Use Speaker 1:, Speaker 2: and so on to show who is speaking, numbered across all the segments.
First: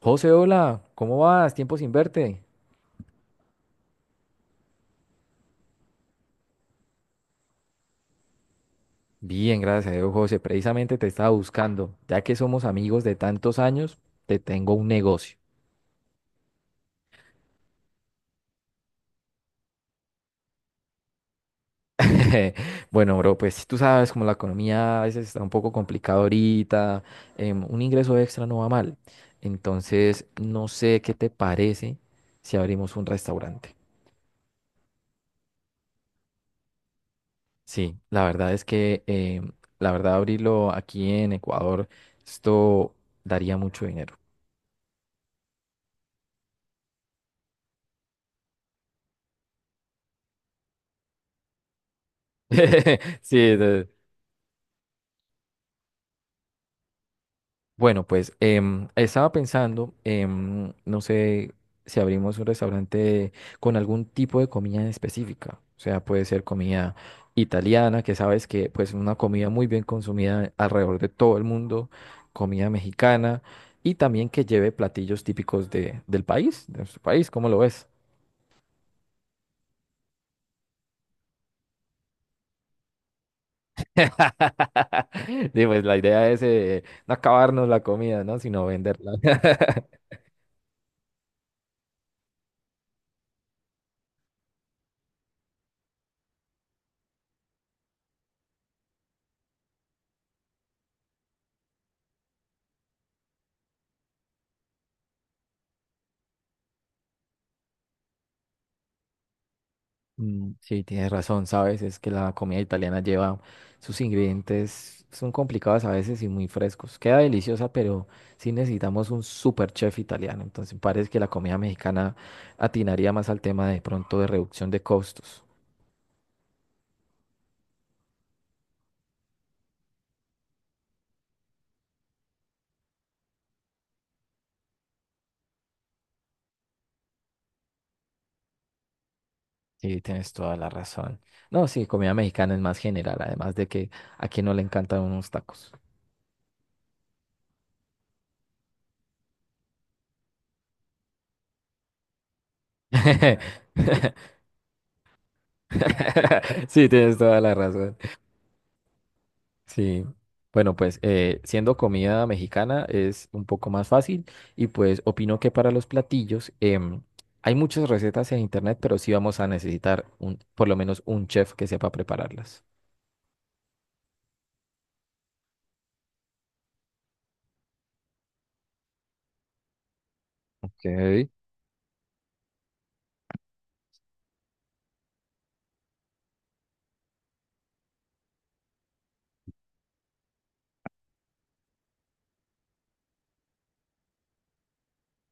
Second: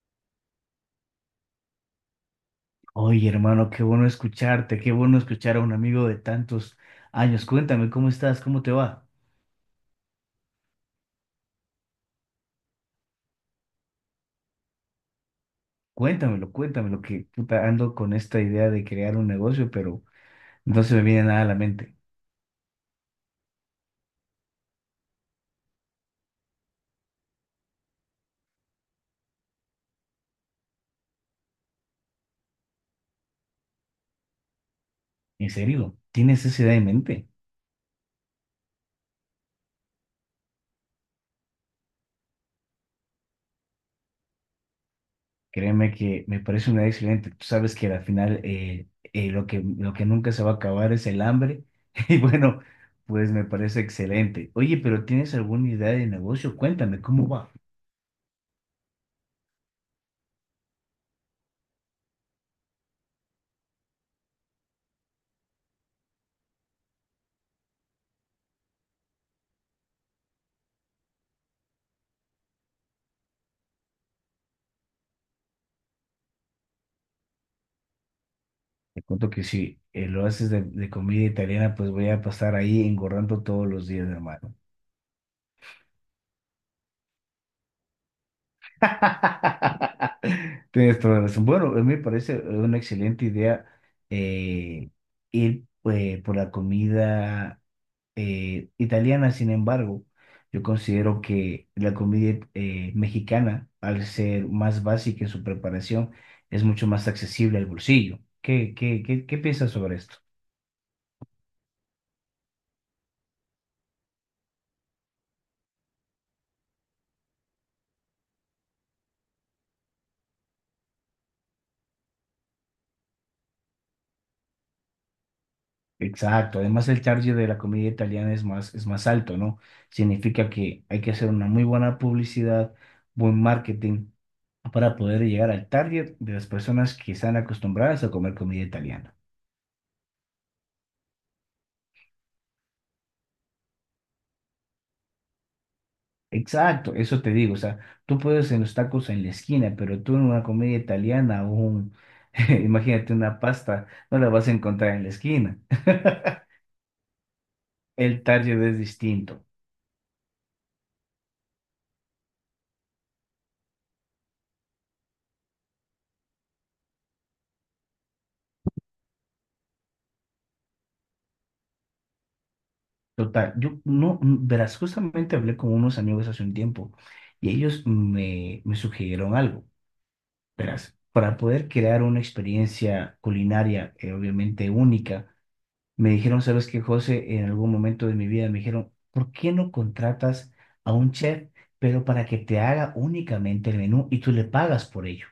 Speaker 1: José, hola, ¿cómo vas? Tiempo sin verte.
Speaker 2: Oye, hermano, qué bueno escucharte, qué bueno escuchar a un amigo de tantos años. Cuéntame, ¿cómo estás? ¿Cómo te va?
Speaker 1: Bien, gracias a Dios, José. Precisamente te estaba buscando. Ya que somos amigos de tantos años, te tengo un negocio.
Speaker 2: Cuéntamelo, cuéntamelo, que puta, ando con esta idea de crear un negocio, pero no se me viene nada a la mente.
Speaker 1: Bueno, bro, pues tú sabes como la economía a veces está un poco complicada ahorita, un ingreso extra no va mal. Entonces, no sé qué te parece si abrimos un restaurante.
Speaker 2: En serio, ¿tienes esa idea en mente?
Speaker 1: Sí, la verdad es que, la verdad, abrirlo aquí en Ecuador, esto daría mucho dinero.
Speaker 2: Créeme que me parece una idea excelente. Tú sabes que al final lo que nunca se va a acabar es el hambre. Y bueno, pues
Speaker 1: Sí,
Speaker 2: me parece excelente. Oye, pero ¿tienes alguna idea de negocio? Cuéntame, ¿cómo va?
Speaker 1: Bueno, pues estaba pensando, no sé si abrimos un restaurante con algún tipo de comida en específica. O sea, puede ser comida italiana, que sabes que pues es una comida muy bien consumida alrededor de todo el mundo, comida mexicana y también que lleve platillos típicos del país, de nuestro país, ¿cómo lo ves?
Speaker 2: Te cuento que si lo haces de comida italiana, pues voy a pasar ahí engordando todos los días, hermano.
Speaker 1: Sí, pues la idea es no acabarnos la comida, ¿no? Sino venderla.
Speaker 2: Tienes toda la razón. Bueno, a mí me parece una excelente idea eh, ir por la comida italiana. Sin embargo, yo considero que la comida mexicana, al ser más básica en su preparación, es mucho más accesible al bolsillo. ¿Qué piensas sobre esto?
Speaker 1: Mm, sí, tienes razón, ¿sabes? Es que la comida italiana lleva sus ingredientes, son complicados a veces y muy frescos. Queda deliciosa, pero sí necesitamos un super chef italiano. Entonces parece que la comida mexicana atinaría más al tema de pronto de reducción de costos.
Speaker 2: Exacto, además el target de la comida italiana es más alto, ¿no? Significa que hay que hacer una muy buena publicidad, buen marketing para poder llegar al target de las personas que están acostumbradas a comer comida italiana.
Speaker 1: Sí, tienes toda la razón. No, sí, comida mexicana es más general, además de que a quien no le encantan unos tacos.
Speaker 2: Exacto, eso te digo, o sea, tú puedes en los tacos en la esquina, pero tú en una comida italiana o un, imagínate una pasta, no la vas a encontrar en la esquina.
Speaker 1: Sí, tienes toda la razón.
Speaker 2: El target es distinto.
Speaker 1: Sí, bueno, pues siendo comida mexicana es un poco más fácil y pues opino que para los platillos hay muchas recetas en internet, pero sí vamos a necesitar por lo menos un chef que sepa prepararlas.
Speaker 2: Total, yo no, verás, justamente hablé con unos amigos hace un tiempo y ellos me sugirieron algo,
Speaker 1: Ok.
Speaker 2: verás, para poder crear una experiencia culinaria obviamente única, me dijeron, ¿sabes qué, José? En algún momento de mi vida me dijeron, ¿por qué no contratas a un chef, pero para que te haga únicamente el menú y tú le pagas por ello?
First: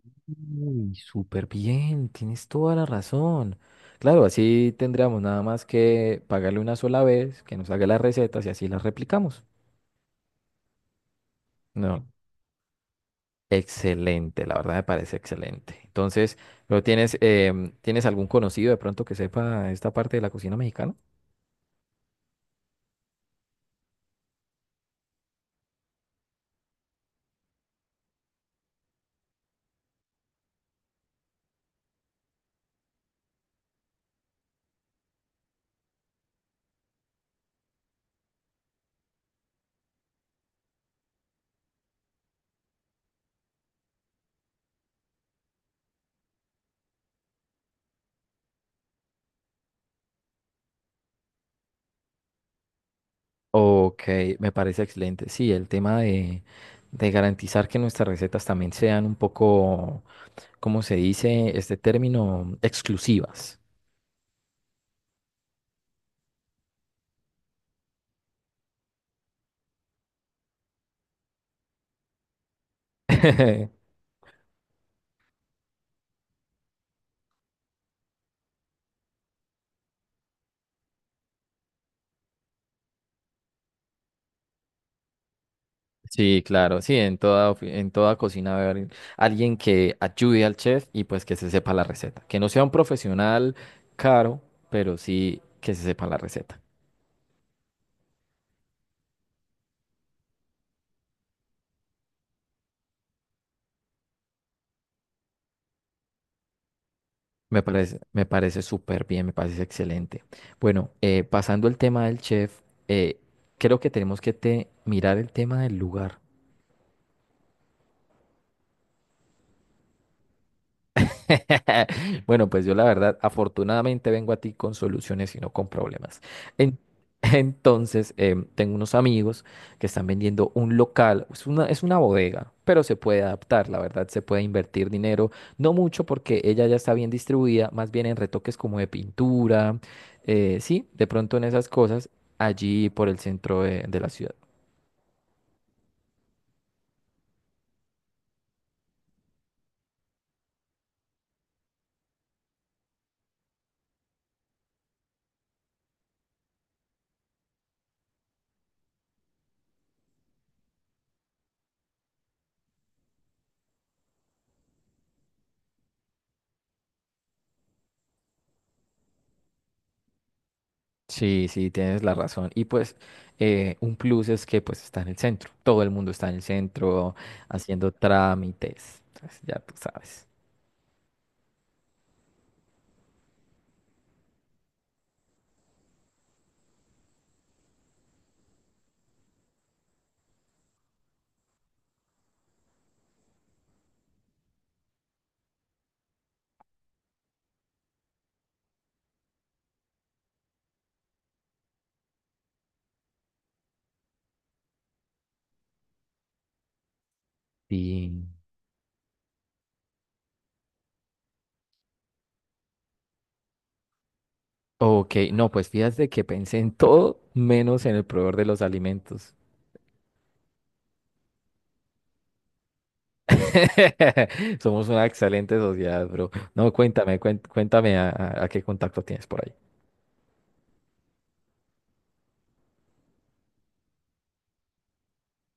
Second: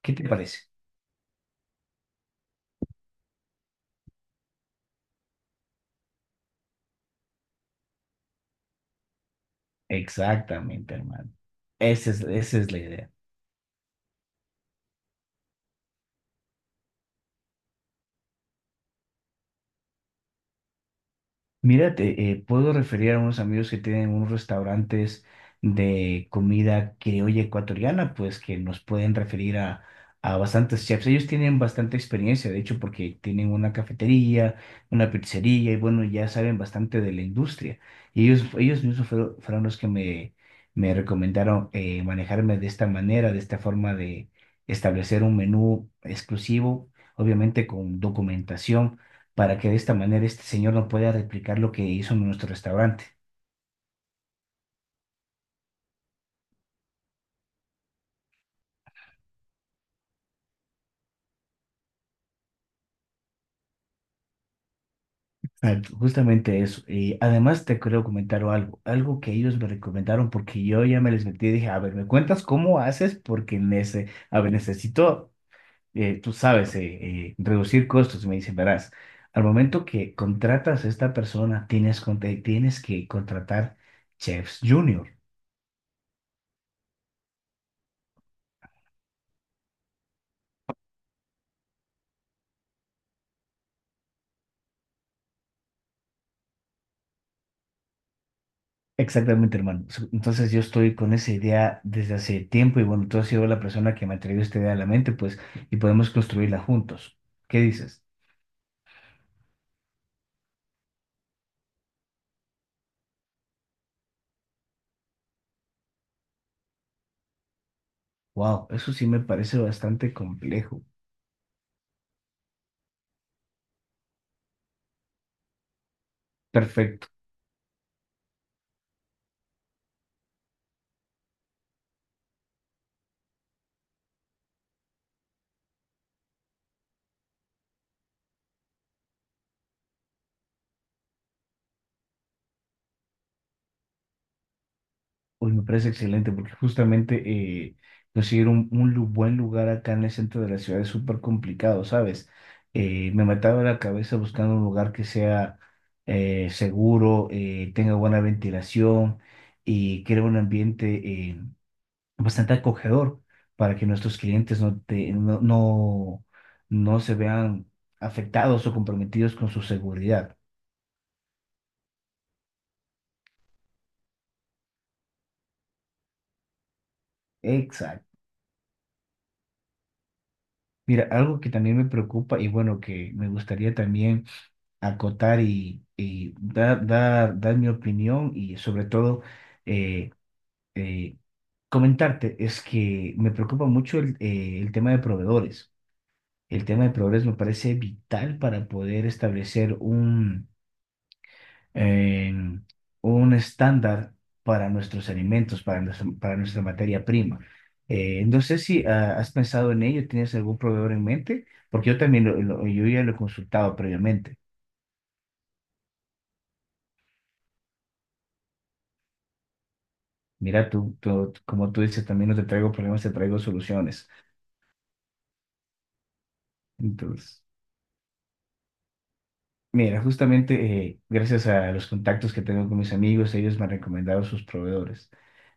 Speaker 2: ¿Qué te parece?
Speaker 1: súper bien, tienes toda la razón. Claro, así tendríamos nada más que pagarle una sola vez, que nos haga las recetas y así las replicamos.
Speaker 2: Exactamente, hermano.
Speaker 1: No.
Speaker 2: Esa es la idea.
Speaker 1: Excelente, la verdad me parece excelente. Entonces, ¿lo tienes, tienes algún conocido de pronto que sepa esta parte de la cocina mexicana?
Speaker 2: Mira, te puedo referir a unos amigos que tienen unos restaurantes de comida criolla ecuatoriana, pues que nos pueden referir a bastantes chefs. Ellos tienen bastante experiencia, de hecho, porque tienen una cafetería, una pizzería y bueno, ya saben bastante de la industria. Y ellos mismos fueron los que me recomendaron manejarme de esta manera, de esta forma de establecer un menú exclusivo, obviamente con documentación para que de esta manera este señor no pueda replicar lo que hizo en nuestro restaurante.
Speaker 1: Ok, me parece excelente. Sí, el tema de garantizar que nuestras recetas también sean un poco, ¿cómo se dice este término? Exclusivas.
Speaker 2: Ah, justamente eso. Y además te quiero comentar algo, algo que ellos me recomendaron porque yo ya me les metí y dije, a ver, ¿me cuentas cómo haces? Porque nece- a ver, necesito, tú sabes, reducir costos. Y me dicen, verás, al momento que contratas a esta persona, tienes, con- te- tienes que contratar chefs junior.
Speaker 1: Sí, claro, sí, en toda cocina debe haber alguien que ayude al chef y pues que se sepa la receta. Que no sea un profesional caro, pero sí que se sepa la receta.
Speaker 2: Exactamente, hermano. So- Entonces yo estoy con esa idea desde hace tiempo y bueno, tú has sido la persona que me ha traído esta idea a la mente, pues, y podemos construirla juntos. ¿Qué dices?
Speaker 1: Me parece súper bien, me parece excelente. Bueno, pasando el tema del chef, eh, creo que tenemos que mirar el tema del lugar.
Speaker 2: Wow, eso sí me parece bastante complejo.
Speaker 1: Bueno, pues yo la verdad, afortunadamente vengo a ti con soluciones y no con problemas. En-
Speaker 2: Perfecto.
Speaker 1: entonces, tengo unos amigos que están vendiendo un local, es una bodega, pero se puede adaptar, la verdad, se puede invertir dinero, no mucho porque ella ya está bien distribuida, más bien en retoques como de pintura, sí, de pronto en esas cosas, allí por el centro de la ciudad.
Speaker 2: Uy, me parece excelente porque justamente eh, conseguir un lu- buen lugar acá en el centro de la ciudad es súper complicado, ¿sabes? Me mataba la cabeza buscando un lugar que sea seguro, tenga buena ventilación y crea un ambiente eh, bastante acogedor para que nuestros clientes no, te- no se vean afectados o comprometidos con su seguridad.
Speaker 1: Sí, sí, tienes la razón. Y pues un plus es que pues está en el centro. Todo el mundo está en el centro haciendo
Speaker 2: Exacto.
Speaker 1: trámites. Entonces, ya tú sabes.
Speaker 2: Mira, algo que también me preocupa y bueno, que me gustaría también acotar y dar, dar mi opinión y sobre todo eh, eh, comentarte es que me preocupa mucho el tema de proveedores. El tema de proveedores me parece vital para poder establecer eh, un estándar para nuestros alimentos, para para nuestra materia prima.
Speaker 1: Sí.
Speaker 2: No sé si has pensado en ello, ¿tienes algún proveedor en mente? Porque yo también yo ya lo he consultado previamente.
Speaker 1: Ok, no, pues fíjate que pensé en todo menos en el proveedor de los alimentos.
Speaker 2: Mira, como tú dices, también no te traigo problemas, te traigo soluciones.
Speaker 1: Somos una excelente sociedad, bro. No, cuéntame,
Speaker 2: Entonces,
Speaker 1: cuéntame a qué contacto tienes por ahí.
Speaker 2: mira, justamente gracias a los contactos que tengo con mis amigos, ellos me han recomendado sus proveedores.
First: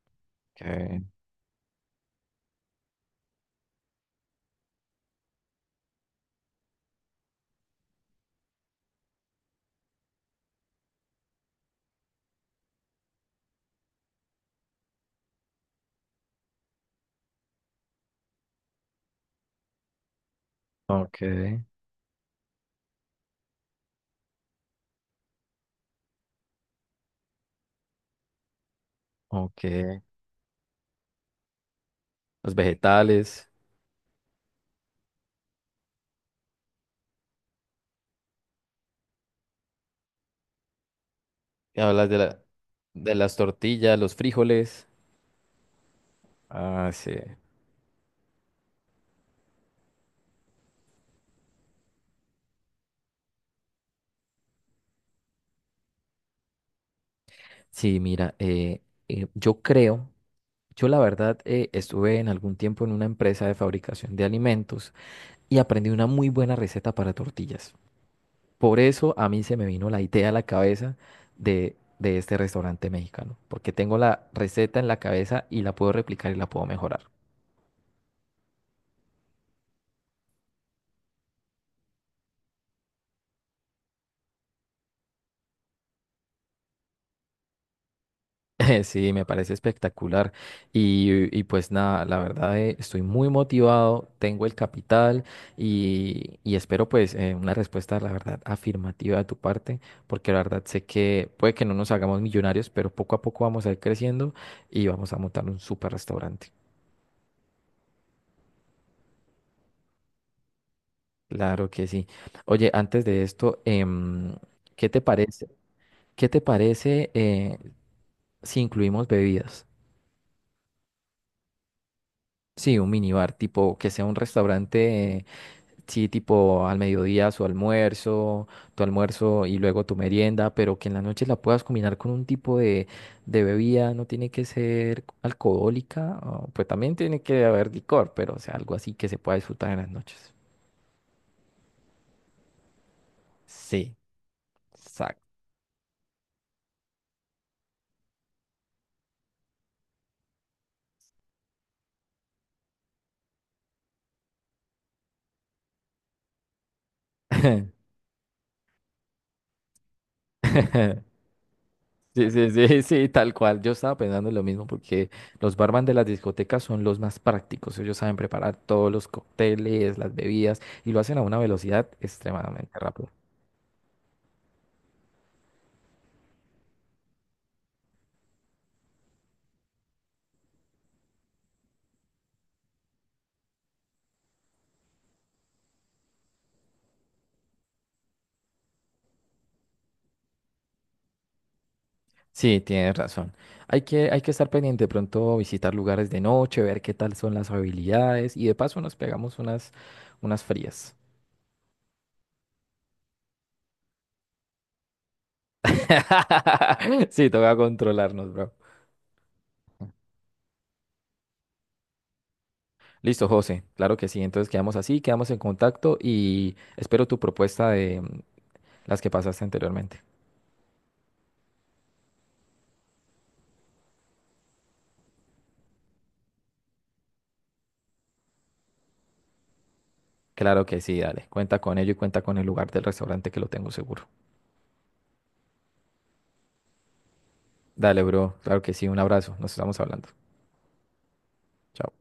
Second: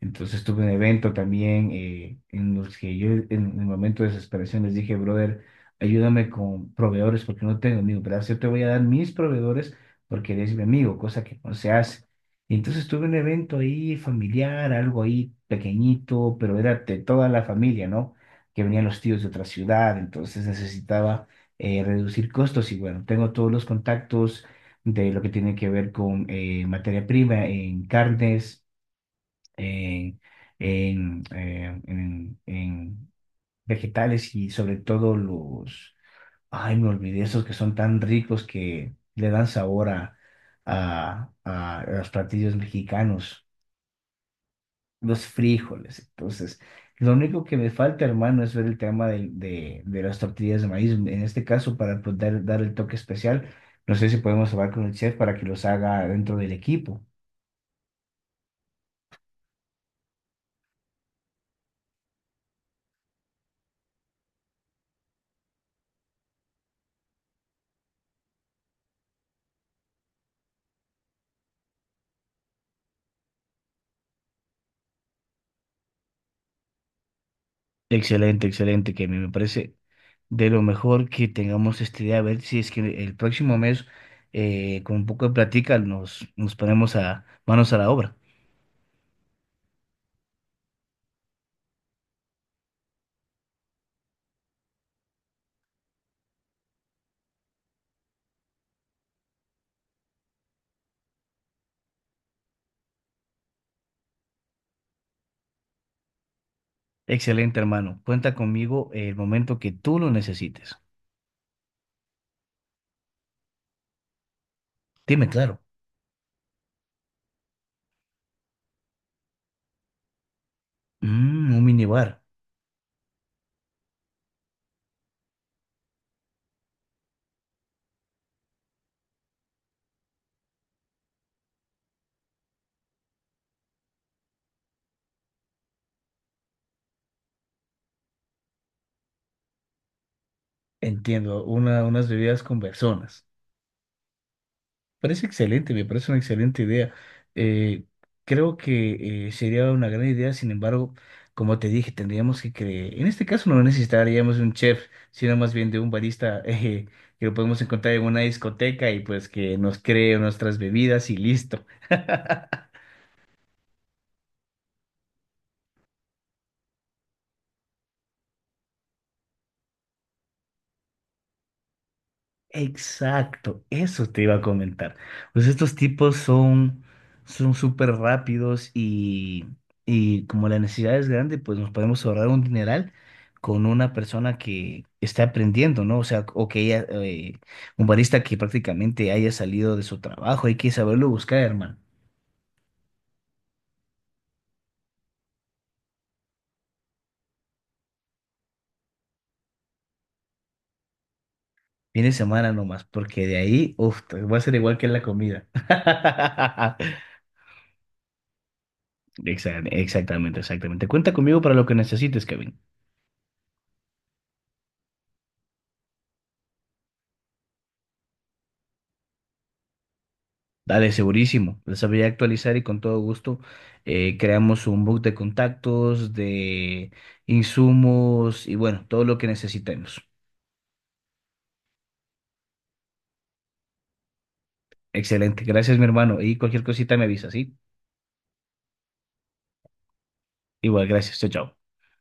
Speaker 2: Entonces tuve un
Speaker 1: Okay,
Speaker 2: evento también en los que yo en el momento de desesperación les dije, brother, ayúdame con proveedores porque no tengo amigos, ¿verdad? Yo te voy a dar mis proveedores porque eres mi amigo, cosa que no se hace. Y entonces tuve un evento ahí familiar, algo ahí pequeñito, pero era de toda la familia, ¿no? Que venían los tíos de otra ciudad, entonces necesitaba
Speaker 1: okay,
Speaker 2: reducir costos y bueno, tengo todos los contactos de lo que tiene que ver con materia prima en carnes,
Speaker 1: okay.
Speaker 2: en,
Speaker 1: Los
Speaker 2: en
Speaker 1: vegetales.
Speaker 2: vegetales y sobre todo los, ay, me olvidé, esos que son tan ricos que le dan sabor a
Speaker 1: Hablas
Speaker 2: los
Speaker 1: de
Speaker 2: platillos
Speaker 1: de las
Speaker 2: mexicanos,
Speaker 1: tortillas, los frijoles.
Speaker 2: los frijoles. Entonces,
Speaker 1: Ah,
Speaker 2: lo
Speaker 1: sí.
Speaker 2: único que me falta, hermano, es ver el tema del- de las tortillas de maíz. En este caso, para poder dar el toque especial, no sé si podemos hablar con el chef para que los haga dentro del equipo.
Speaker 1: Sí, mira, yo creo, yo la verdad estuve en algún tiempo en una empresa de fabricación de alimentos y aprendí una muy buena receta para tortillas. Por eso a mí se me vino la idea a la cabeza de este restaurante mexicano, porque tengo la receta en la cabeza y la puedo replicar y la puedo mejorar.
Speaker 2: Excelente, excelente, que a mí me parece de lo mejor que tengamos esta idea. A ver si es que el próximo mes, con un poco de plática, nos ponemos a manos a la obra.
Speaker 1: Sí, me parece espectacular. Y pues nada, la verdad estoy muy motivado, tengo el capital y espero pues una respuesta, la verdad, afirmativa de tu parte, porque la verdad sé que puede que no nos hagamos millonarios, pero poco a poco vamos a ir creciendo y vamos a montar un super restaurante.
Speaker 2: Excelente, hermano. Cuenta conmigo el momento que tú lo necesites.
Speaker 1: Claro que sí. Oye, antes de esto, ¿qué te
Speaker 2: Dime,
Speaker 1: parece?
Speaker 2: claro.
Speaker 1: ¿Qué te parece si incluimos bebidas?
Speaker 2: Mm, un minibar.
Speaker 1: Sí, un minibar, tipo que sea un restaurante. Sí, tipo al mediodía su almuerzo, tu almuerzo y luego tu merienda, pero que en la noche la puedas combinar con un tipo de bebida, no tiene que ser alcohólica, pues también tiene que haber licor, pero o sea, algo así que se pueda disfrutar en las noches.
Speaker 2: Entiendo, una, unas bebidas con personas.
Speaker 1: Sí, exacto.
Speaker 2: Parece excelente, me parece una excelente idea. Eh, Creo que sería una gran idea, sin embargo, como te dije, tendríamos que creer. En este caso no necesitaríamos un chef, sino más bien de un barista que lo podemos encontrar en una discoteca y pues que nos cree nuestras bebidas y listo.
Speaker 1: Sí, sí, sí, sí, tal cual. Yo estaba pensando en lo mismo porque los barman de las discotecas son los más prácticos. Ellos saben preparar todos los cócteles, las bebidas y lo hacen a una velocidad extremadamente rápida.
Speaker 2: Exacto, eso te iba a comentar. Pues estos tipos son súper rápidos y como la necesidad es grande, pues nos podemos ahorrar un dineral con una persona que está aprendiendo, ¿no? O sea, o que ella, un barista que prácticamente haya salido de su trabajo, hay que saberlo buscar, hermano.
Speaker 1: Sí, tienes razón. Hay que estar pendiente de pronto, visitar lugares de noche, ver qué tal son las habilidades y de paso nos pegamos unas, unas frías.
Speaker 2: Viene semana nomás, porque de ahí, uff, va a ser igual que en la comida.
Speaker 1: Sí, toca controlarnos, bro.
Speaker 2: Exactamente, exactamente. Cuenta conmigo para lo que necesites, Kevin.
Speaker 1: Listo, José. Claro que sí. Entonces quedamos así, quedamos en contacto y espero tu propuesta de mm, las que pasaste anteriormente.
Speaker 2: Dale, segurísimo. Les sabría actualizar y con todo gusto creamos un book de contactos, de insumos y bueno, todo lo que necesitemos.
Speaker 1: Claro que sí, dale. Cuenta con ello y cuenta con el lugar del restaurante que lo tengo seguro.
Speaker 2: Excelente. Gracias, mi hermano. Y cualquier cosita me avisa, ¿sí?
Speaker 1: Dale, bro. Claro que sí. Un abrazo. Nos estamos hablando.
Speaker 2: Igual, gracias. Chao, chao.
Speaker 1: Chao.